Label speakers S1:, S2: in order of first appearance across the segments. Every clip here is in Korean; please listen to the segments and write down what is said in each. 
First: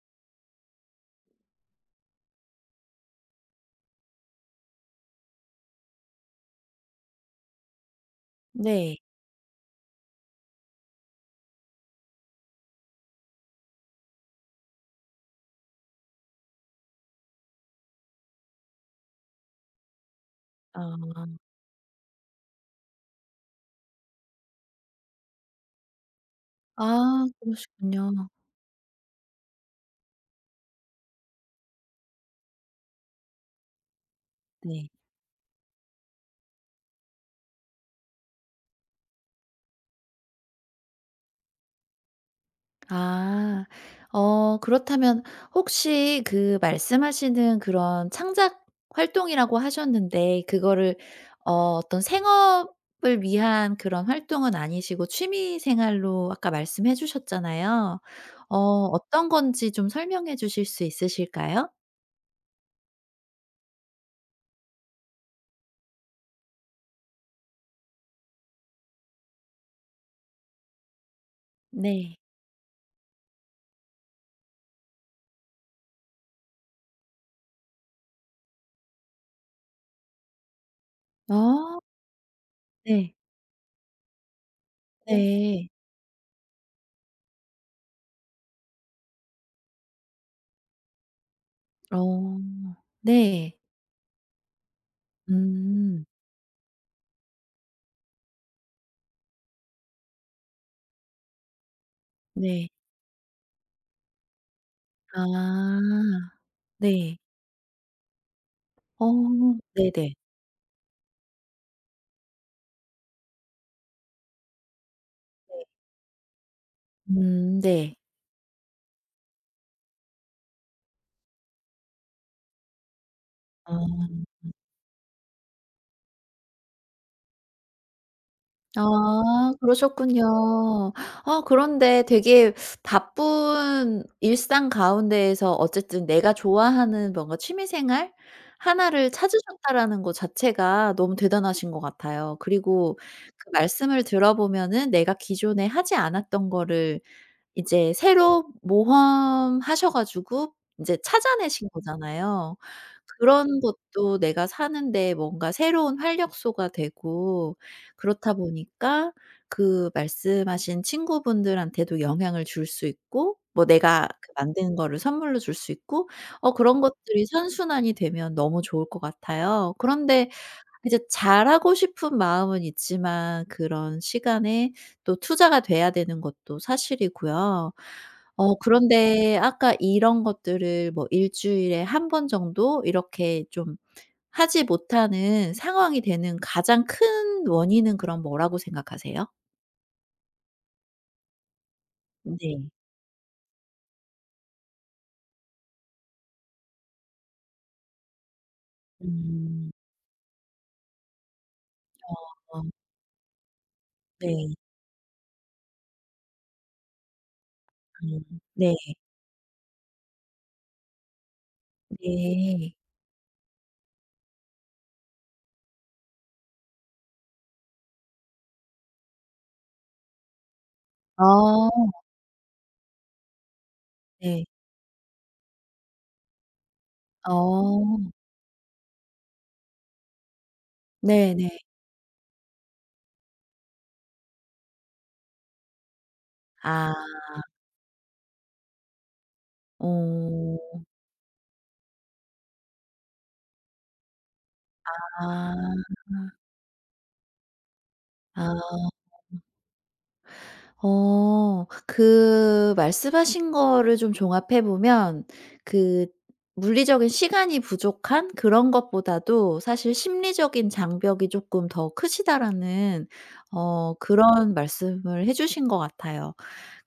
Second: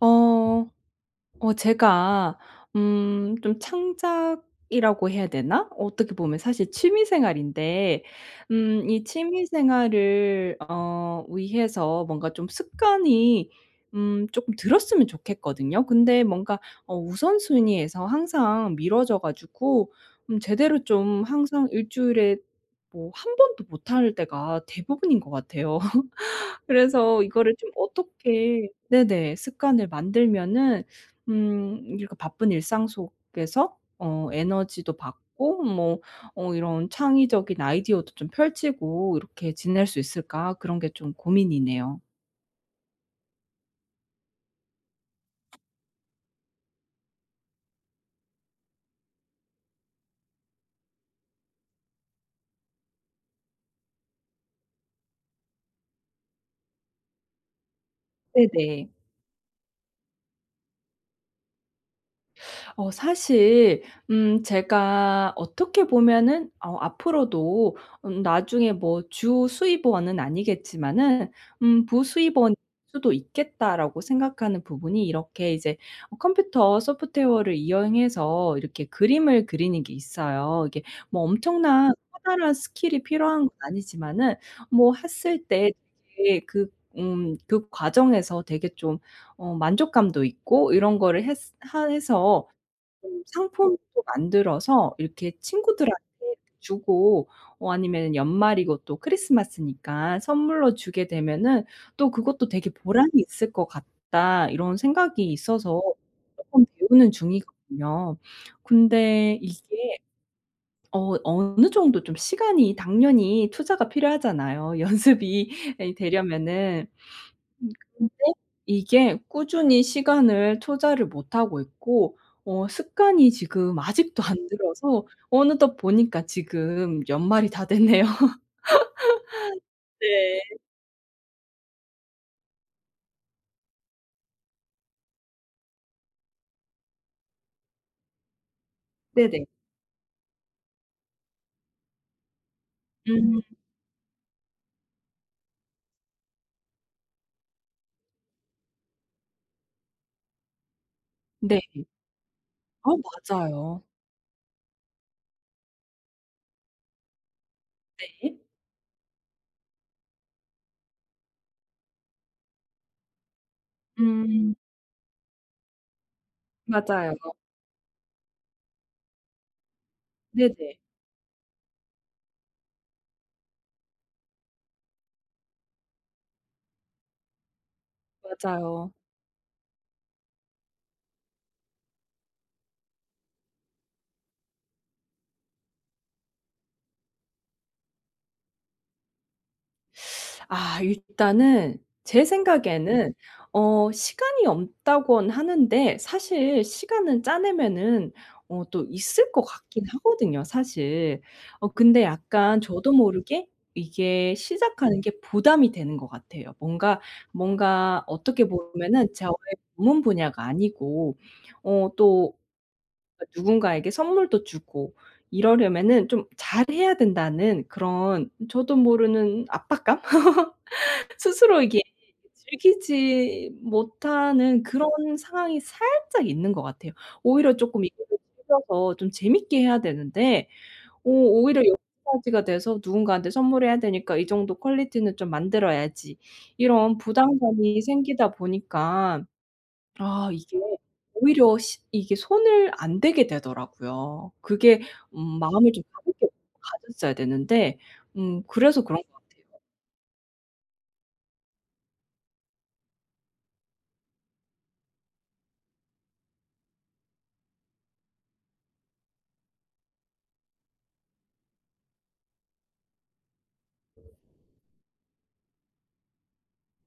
S1: 어. 제가 좀 창작이라고 해야 되나? 어떻게 보면 사실 취미 생활인데
S2: 네.
S1: 이 취미 생활을 위해서 뭔가 좀 습관이 조금 들었으면 좋겠거든요. 근데 뭔가 우선순위에서 항상 미뤄져 가지고 제대로
S2: 아.
S1: 좀 항상 일주일에 뭐 한 번도 못할 때가 대부분인 것 같아요. 그래서
S2: 아
S1: 이거를 좀
S2: 그러시군요.
S1: 어떻게, 네네, 습관을 만들면은 이렇게 바쁜 일상 속에서
S2: 네.
S1: 에너지도 받고 뭐 이런 창의적인 아이디어도 좀 펼치고 이렇게 지낼 수 있을까 그런 게 좀 고민이네요.
S2: 아. 어 그렇다면 혹시 그 말씀하시는 그런 창작 활동이라고 하셨는데 그거를 어 어떤 생업을 위한 그런 활동은 아니시고 취미 생활로 아까 말씀해 주셨잖아요. 어
S1: 네네.
S2: 어떤 건지 좀 설명해 주실 수 있으실까요?
S1: 사실 제가 어떻게 보면은 앞으로도 나중에 뭐 '주 수입원은 아니겠지만은
S2: 네.
S1: 부수입원일 수도 있겠다.'라고 생각하는 부분이 이렇게 이제 컴퓨터 소프트웨어를 이용해서 이렇게 그림을 그리는 게 있어요. 이게 뭐
S2: 어,
S1: 엄청난 커다란 스킬이
S2: 네.
S1: 필요한 건 아니지만은 뭐 했을
S2: 네.
S1: 때 되게 그 과정에서 되게 좀 만족감도 있고 이런 거를 했 하
S2: 어.
S1: 해서 좀
S2: 네.
S1: 상품도 만들어서 이렇게 친구들한테
S2: 음.
S1: 주고 아니면은 연말이고 또 크리스마스니까 선물로 주게 되면은 또 그것도
S2: 네.
S1: 되게 '보람이 있을 것 같다.' 이런 생각이
S2: 아.
S1: 있어서 쪼끔 배우는
S2: 네.
S1: 중이거든요.
S2: 어
S1: 근데 이게
S2: 네네.
S1: 어느 정도 좀 시간이 당연히 투자가 필요하잖아요 연습이
S2: 네.
S1: 이 되려면은. 음
S2: 네.
S1: 근데 이게 꾸준히 시간을 투자를 못 하고 있고 습관이 지금
S2: 아.
S1: 아직도 안 들어서 어느덧 보니까 지금 연말이 다 됐네요.
S2: 아
S1: 네.
S2: 그러셨군요. 아 그런데 되게 바쁜 일상 가운데에서 어쨌든 내가 좋아하는 뭔가 취미 생활 하나를
S1: 네네.
S2: 찾으셨다라는 거 자체가 너무 대단하신 것 같아요. 그리고
S1: 음
S2: 그 말씀을 들어보면은 내가 기존에 하지 않았던 거를 이제 새로 모험하셔 가지고 인제
S1: 네.
S2: 찾아내신 거잖아요.
S1: 어
S2: 그런
S1: 맞아요.
S2: 것도 내가 사는데 뭔가 새로운 활력소가 되고 그렇다
S1: 네.
S2: 보니까 그 말씀하신 친구분들한테도 영향을 줄 수 있고 뭐 내가 그
S1: 음
S2: 만든 거를 선물로 줄 수 있고 어 그런
S1: 맞아요.
S2: 것들이 선순환이 되면 너무 좋을 것 같아요. 그런데
S1: 네네.
S2: 이제 잘하고 싶은 마음은 있지만 그런 시간에 또 투자가 돼야 되는 것도 사실이고요. 어
S1: 맞아요.
S2: 그런데 아까 이런 것들을 뭐 일 주일에 한 번 정도 이렇게 좀 하지 못하는 상황이 되는 가장 큰 원인은 그럼 뭐라고 생각하세요?
S1: 아 일단은 제, 네,
S2: 네.
S1: 생각에는 시간이 없다곤 하는데 사실 시간은 짜내면은 또 있을 것
S2: 음.
S1: 같긴 하거든요 사실. 근데 약간
S2: 어
S1: 저도 모르게 이게
S2: 네.
S1: 시작하는 게 부담이 되는 것 같아요. 뭔가
S2: 음.
S1: 어떻게
S2: 네.
S1: 보면은 저의 전문 분야가 아니고 또
S2: 네.
S1: 누군가에게 선물도 주고 이러려면은 좀 잘해야 된다는 그런 저도 모르는 압박감? 스스로 이게
S2: 어
S1: 즐기지
S2: 네.
S1: 못하는 그런 상황이 살짝 있는 것 같아요. 오히려 쪼끔
S2: 어
S1: 이거를 즐겨서 좀 재밌게 해야 되는데
S2: 네네.
S1: 오히려 여기까지가 돼서 누군가한테 선물해야 되니까 '이 정도 퀄리티는 좀 만들어야지.'
S2: 아.
S1: 이런 부담감이 생기다 보니까 아 이게
S2: 어.
S1: 오히려 시 이게 손을 안 대게 되더라고요. 그게
S2: 아.
S1: 마음을 좀 가볍게 가졌어야 되는데 그래서
S2: 아.
S1: 그런 것 같아요.
S2: 어. 그 말씀하신 거를 좀 종합해 보면 그 물리적인 시간이 부족한 그런 것보다도 사실 '심리적인 장벽이 조금 더 크시다.'라는 어 그런 말씀을 해 주신 것 같아요.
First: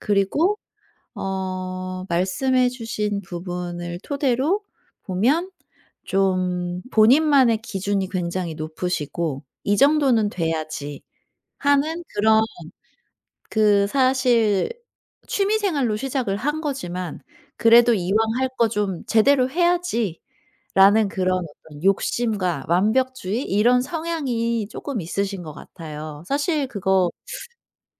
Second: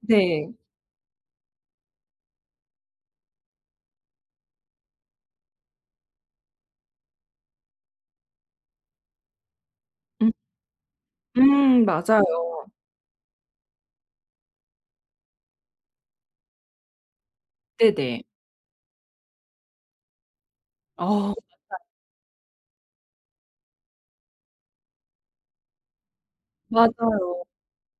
S1: 네.
S2: 어 말씀해 주신 부분을 토대로 보면 좀 본인만의 기준이 굉장히 높으시고 '이 정도는 돼야지.' 하는 그런
S1: 맞아요.
S2: 그 사실 취미 생활로 시작을 한 거지만 그래도 '이왕
S1: 네네.
S2: 할 거 좀 제대로 해야지.'라는
S1: 어
S2: 그런 어떤 욕심과 완벽주의 이런 성향이 쪼끔 있으신 것 같아요. 사실 그거
S1: 맞아요.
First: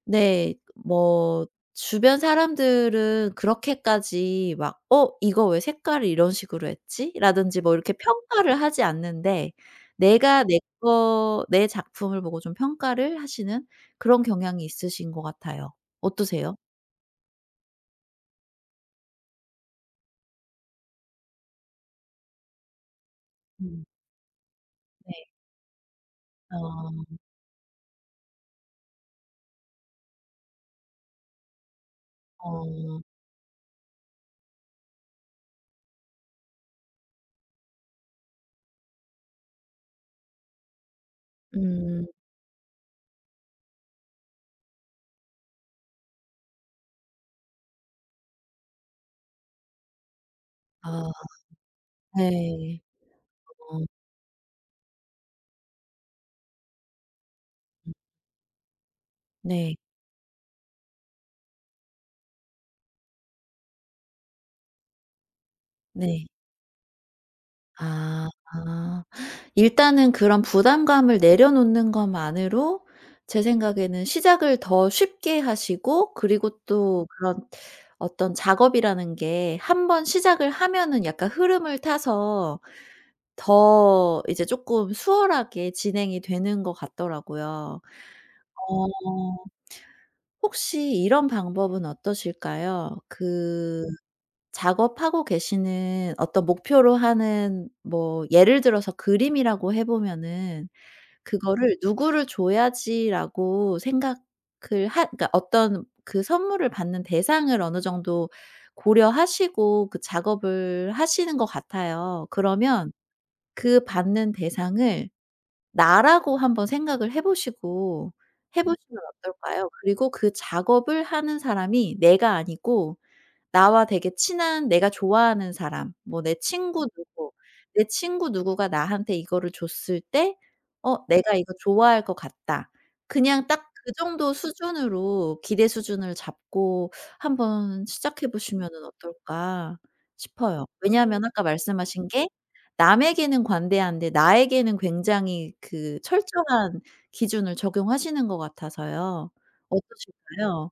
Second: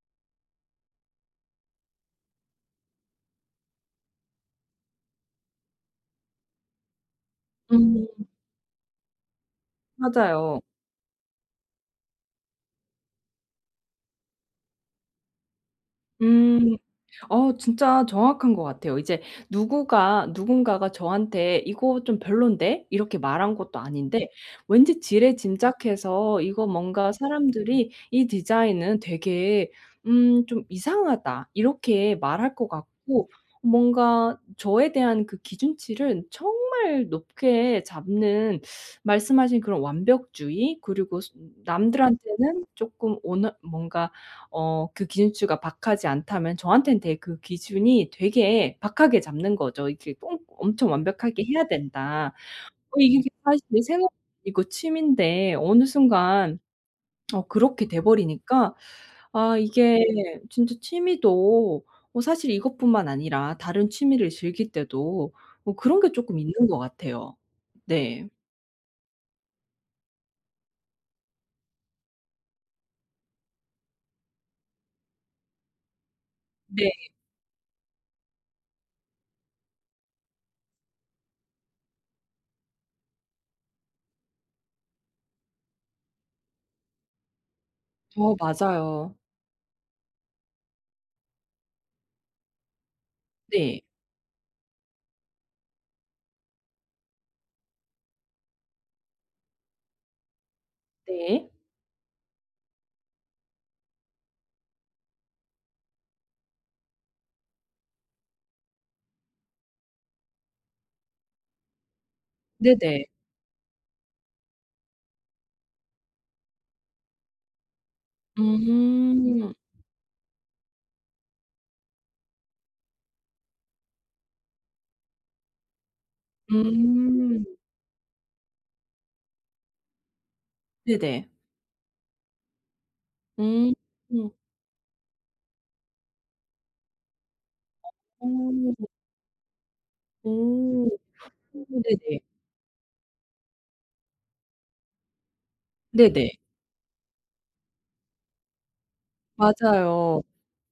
S2: 네. 뭐 주변 사람들은 그렇게까지 막 '어 이거 왜 색깔을 이런 식으로 했지?' 라든지 뭐 이렇게
S1: 음
S2: 평가를 하지 않는데 내가 내
S1: 맞아요.
S2: 거 내 작품을 보고 좀 평가를 하시는 그런 경향이 있으신 것 같아요. 어떠세요?
S1: 음. 진짜 정확한 것 같아요. 이제 누구가 누군가가 저한테 "이거 좀 별론데?" 이렇게 말한 것도
S2: 음
S1: 아닌데 왠지
S2: 네.
S1: 지레짐작해서 이거 뭔가
S2: 어.
S1: 사람들이 "이 디자인은 되게 좀 이상하다." 이렇게 말할 것
S2: 어.
S1: 같고 뭔가 저에 대한 그 기준치를 정말 높게 잡는 말씀하신 그런 완벽주의 그리고
S2: 음.
S1: 남들한테는 조금 오너 뭔가 그 기준치가 박하지 않다면 저한테는 되게 그 기준이 되게 박하게 잡는 거죠. 이렇게 꼭 엄청
S2: 아
S1: 완벽하게 해야 된다.
S2: 네.
S1: 이게 사실
S2: 어
S1: 생업 이고 취미인데 어느 순간 그렇게 돼 버리니까 아
S2: 네.
S1: 이게 진짜 취미도 사실 이것뿐만 아니라 다른 취미를 즐길 때도 그런 게
S2: 네.
S1: 조금 있는 것 같아요.
S2: 아.
S1: 네.
S2: 아. 일단은 그런 부담감을 내려놓는 것만으로 제 생각에는 시작을 더 쉽게 하시고 그리고
S1: 네.
S2: 또 그런 어떤 작업이라는 게 한번 시작을 하면은 약간 흐름을 타서 더 이제 쪼끔 수월하게 진행이 되는 것 같더라고요.
S1: 어
S2: 어
S1: 맞아요.
S2: 혹시 이런 방법은 어떠실까요?
S1: 네.
S2: 그 작업하고 계시는 어떤 목표로 하는 뭐 예를 들어서 그림이라고 해 보면은
S1: 네.
S2: 그거를 '누구를 줘야지.'라고 생각을 하 그러니까 어떤 그 선물을 받는 대상을 어느 정도 고려하시고 그 작업을 하시는 것 같아요. 그러면
S1: 네네.
S2: 그 받는 대상을 나라고 한번 생각을 해 보시고 해 보시면
S1: 음.
S2: 어떨까요? 그리고 그 작업을 하는 사람이 내가 아니고 나와 되게 친한 내가 좋아하는 사람, 뭐 내 친구 누구,
S1: 음.
S2: 내 친구 누구가 나한테 이거를 줬을 때 '어
S1: 네네.
S2: 내가 이거 좋아할 것 같다.' 그냥 딱
S1: 음.
S2: 그
S1: 음.
S2: 정도 수준으로 기대 수준을 잡고 한번 시작해 보시면은
S1: 어.
S2: 어떨까 싶어요.
S1: 오.
S2: 왜냐하면 아까
S1: 오
S2: 말씀하신
S1: 네네.
S2: 게 남에게는 관대한데 나에게는 굉장히 그
S1: 네네.
S2: 철저한 기준을 적용하시는 것 같아서요.
S1: 맞아요.
S2: 어떠실까요?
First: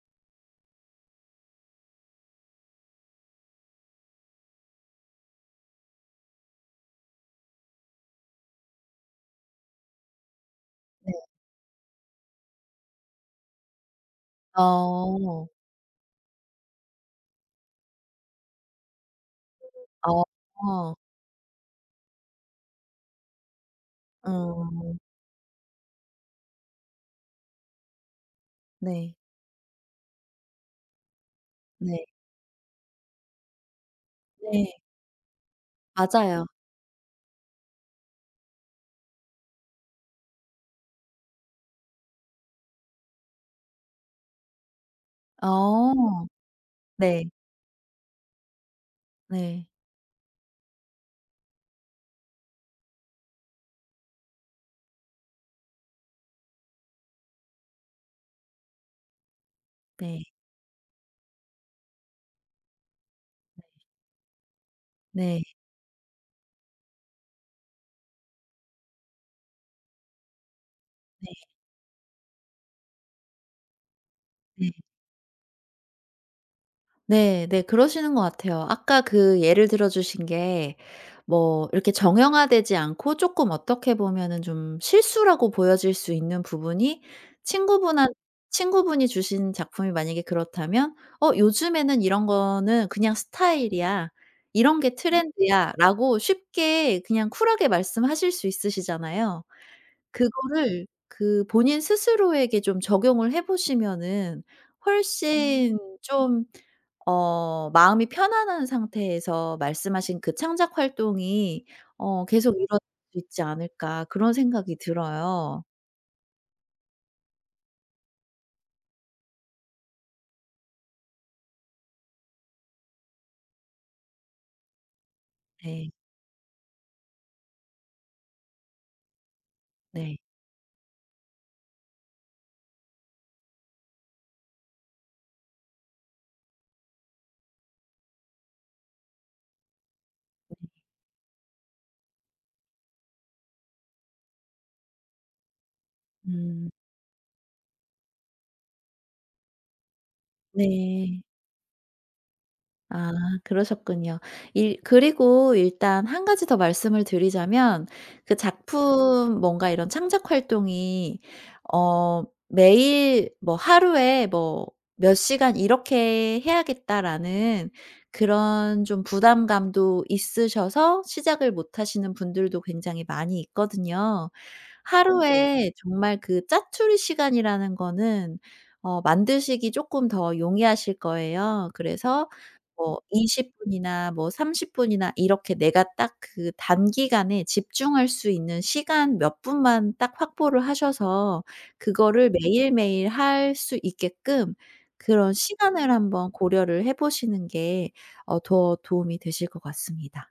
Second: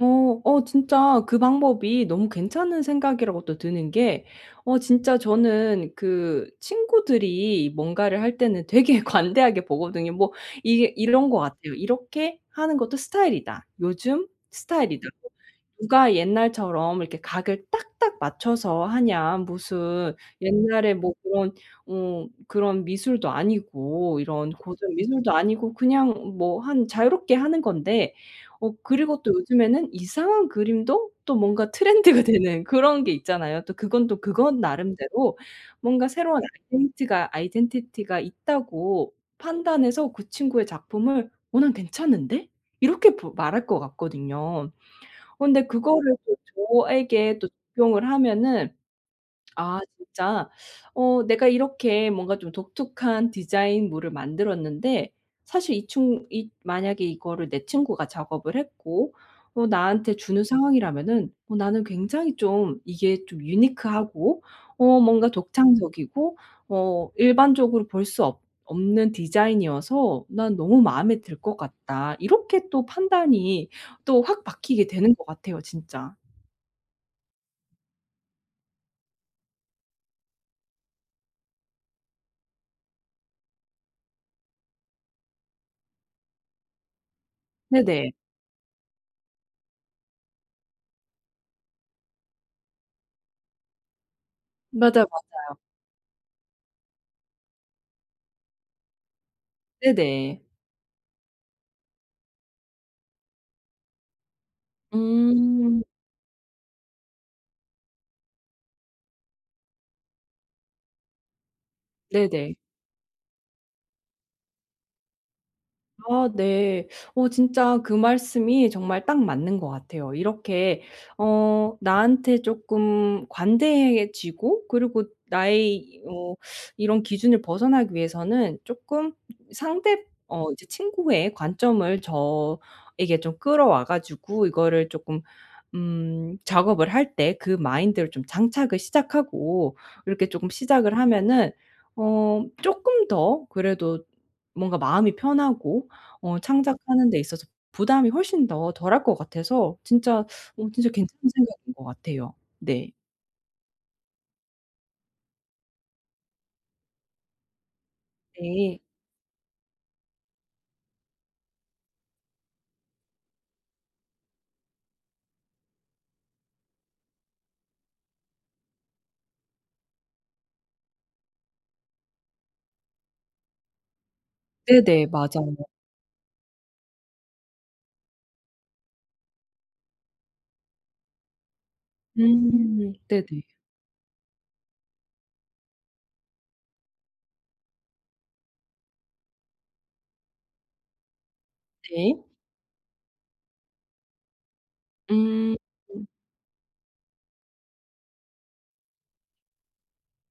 S1: 어. 진짜 그 방법이 너무 괜찮은 생각이라고 또 드는 게 진짜 저는 그 친구들이 뭔가를 할 때는 되게 관대하게 보거든요. 뭐 이게
S2: 네.
S1: 이런 것 같아요. '이렇게 하는 것도 스타일이다. 요즘 스타일이다.'
S2: 어.
S1: 누가 옛날처럼 이렇게 각을 딱딱 맞춰서 하냐. 무슨
S2: 어.
S1: 옛날에 뭐 그런 미술도 아니고 이런 고전
S2: 어
S1: 미술도 아니고 그냥 뭐 한 자유롭게 하는 건데
S2: 네.
S1: 그리고 또 요즘에는 이상한 그림도 또 뭔가
S2: 네.
S1: 트렌드가 되는 그런 게 있잖아요. 또 그건
S2: 네.
S1: 나름대로 뭔가 새로운
S2: 맞아요.
S1: 아이덴티가 아이덴티티가 있다고 판단해서 그 친구의 작품을 '어 난 괜찮은데?' 이렇게 보 말할 것 같거든요. 근데 그거를
S2: 어.
S1: 또
S2: 네.
S1: 저에게 또 적용을 하면은
S2: 네.
S1: 아 진짜 내가 이렇게 뭔가 좀 독특한 디자인물을 만들었는데 사실 이 친 이 만약에 이거를 내 친구가 작업을 했고 나한테
S2: 네.
S1: 주는 상황이라면은 나는 굉장히 좀 이게 좀 유니크하고 뭔가
S2: 네.
S1: 독창적이고 일반적으로 볼 수 없 없는 디자인이어서 '난 너무 마음에
S2: 네.
S1: 들 것 같다.' 이렇게 또 판단이 또 확
S2: 네.
S1: 바뀌게 되는 것 같아요 진짜.
S2: 네. 네. 그러시는 것 같아요. 아까 그 예를 들어 주신 게 뭐 이렇게 정형화되지 않고 쪼끔 어떻게 보면은 좀 실수라고 보여질 수 있는 부분이 친구분한
S1: 네네.
S2: 친구분이 주신 작품이 만약에 그렇다면 '어 요즘에는 이런 거는 그냥 스타일이야. 이런 게
S1: 맞아 맞아.
S2: 트렌드야.'라고 쉽게 그냥 쿨하게 말씀하실 수 있으시잖아요.
S1: 네네.
S2: 그거를 그 본인 스스로에게 좀 적용을 해 보시면은 훨씬
S1: 음.
S2: 좀 어 마음이 편안한 상태에서 말씀하신 그 창작 활동이 어
S1: 네네.
S2: 계속 이뤄질 수 있지 않을까 그런 생각이 들어요.
S1: 아 네. 진짜 그 말씀이 정말 딱 맞는 것 같아요. 이렇게 나한테 쪼끔 관대해지고 그리고
S2: 네.
S1: 나의 이런 기준을 벗어나기 위해서는 쪼끔 상대
S2: 네.
S1: 어 이제 친구의 관점을 저에게 좀 끌어와 가지고 이거를 쪼끔 작업을 할 때 그 마인드를 좀 장착을 시작하고 이렇게 조금 시작을 하면은 조금 더 그래도 뭔가 마음이 편하고
S2: 음.
S1: 창작하는 데 있어서 부담이 훨씬 더 덜할 것 같아서 진짜 진짜
S2: 네.
S1: 괜찮은 생각인 것 같아요. 네.
S2: 아 그러셨군요. 일 그리고 일단 한 가지 더 말씀을 드리자면 그
S1: 네.
S2: 작품 뭔가 이런 창작 활동이 어 매일 뭐 하루에 뭐 '몇 시간 이렇게 해야겠다.'라는 그런 좀 부담감도 있으셔서 시작을 못 하시는 분들도 굉장히 많이 있거든요.
S1: 네네. 맞아요.
S2: 하루에 정말 그 짜투리 시간이라는 거는 어 만드시기 조금 더 용이하실 거예요. 그래서
S1: 음.
S2: 뭐
S1: 네네.
S2: 20분 분이나 뭐 30분 분이나 이렇게 내가 딱 그 단기간에 집중할 수 있는 시간 몇 분만 딱 확보를 하셔서
S1: 네.
S2: 그거를 매일매일 할 수 있게끔 그런
S1: 음.
S2: 시간을 한번 고려를 해 보시는 게 어 더 도움이 되실 것 같습니다.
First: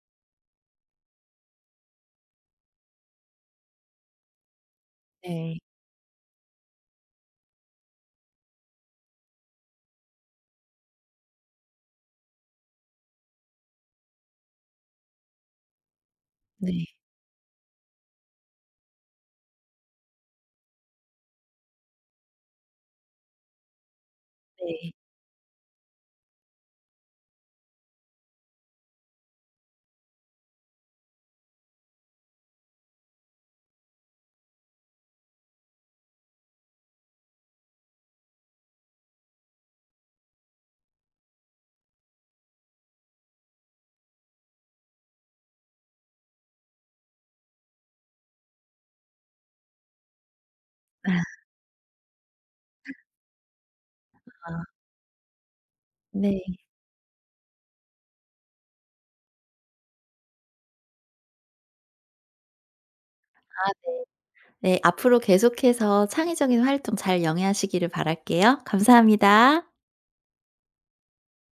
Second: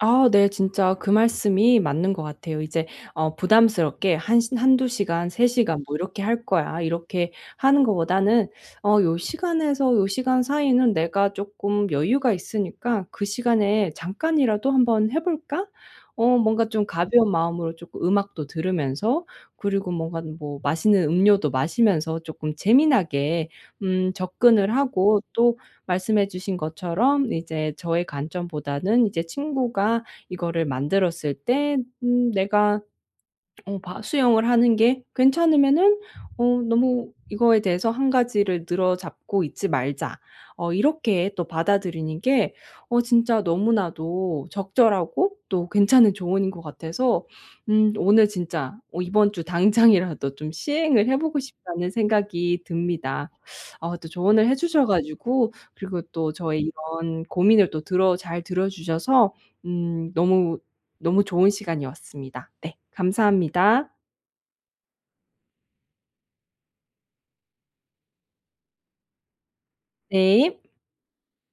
S1: 아 네. 진짜 그 말씀이 맞는 것 같아요. 이제 부담스럽게 한 시 1~2시간 세
S2: 네.
S1: 시간 뭐 "이렇게 할 거야." 이렇게 하는 것보다는 요 시간에서 요 시간 사이는 내가 조금 여유가 있으니까 '그 시간에 잠깐이라도 한번 해 볼까?' 뭔가
S2: 네.
S1: 좀 가벼운 마음으로 조금 음악도 들으면서 그리고 뭔가 뭐 맛있는 음료도 마시면서 조금 재미나게 접근을
S2: 네.
S1: 하고 또 말씀해 주신 것처럼 이제 저의 관점보다는 이제 친구가 이거를 만들었을 때 내가 수영을 하는 게 괜찮으면은 너무 '이거에 대해서 한 가지를 늘어잡고 있지 말자.' 이렇게 또 받아들이는 게 진짜 너무나도 적절하고 또 괜찮은 조언인 것 같아서 오늘 진짜 이번 주 당장이라도 좀 시행을 해 보고 싶다는 생각이 듭니다. 또 조언을 해
S2: 아
S1: 주셔 가지고 그리고 또
S2: 네.
S1: 저의 이런 고민을 또 들어 잘 들어 주셔서 너무 너무 좋은 시간이었습니다. 네.
S2: 아
S1: 감사합니다.
S2: 네. 앞으로 계속해서 창의적인 활동 잘 영위하시기를 바랄게요. 감사합니다.
S1: 네.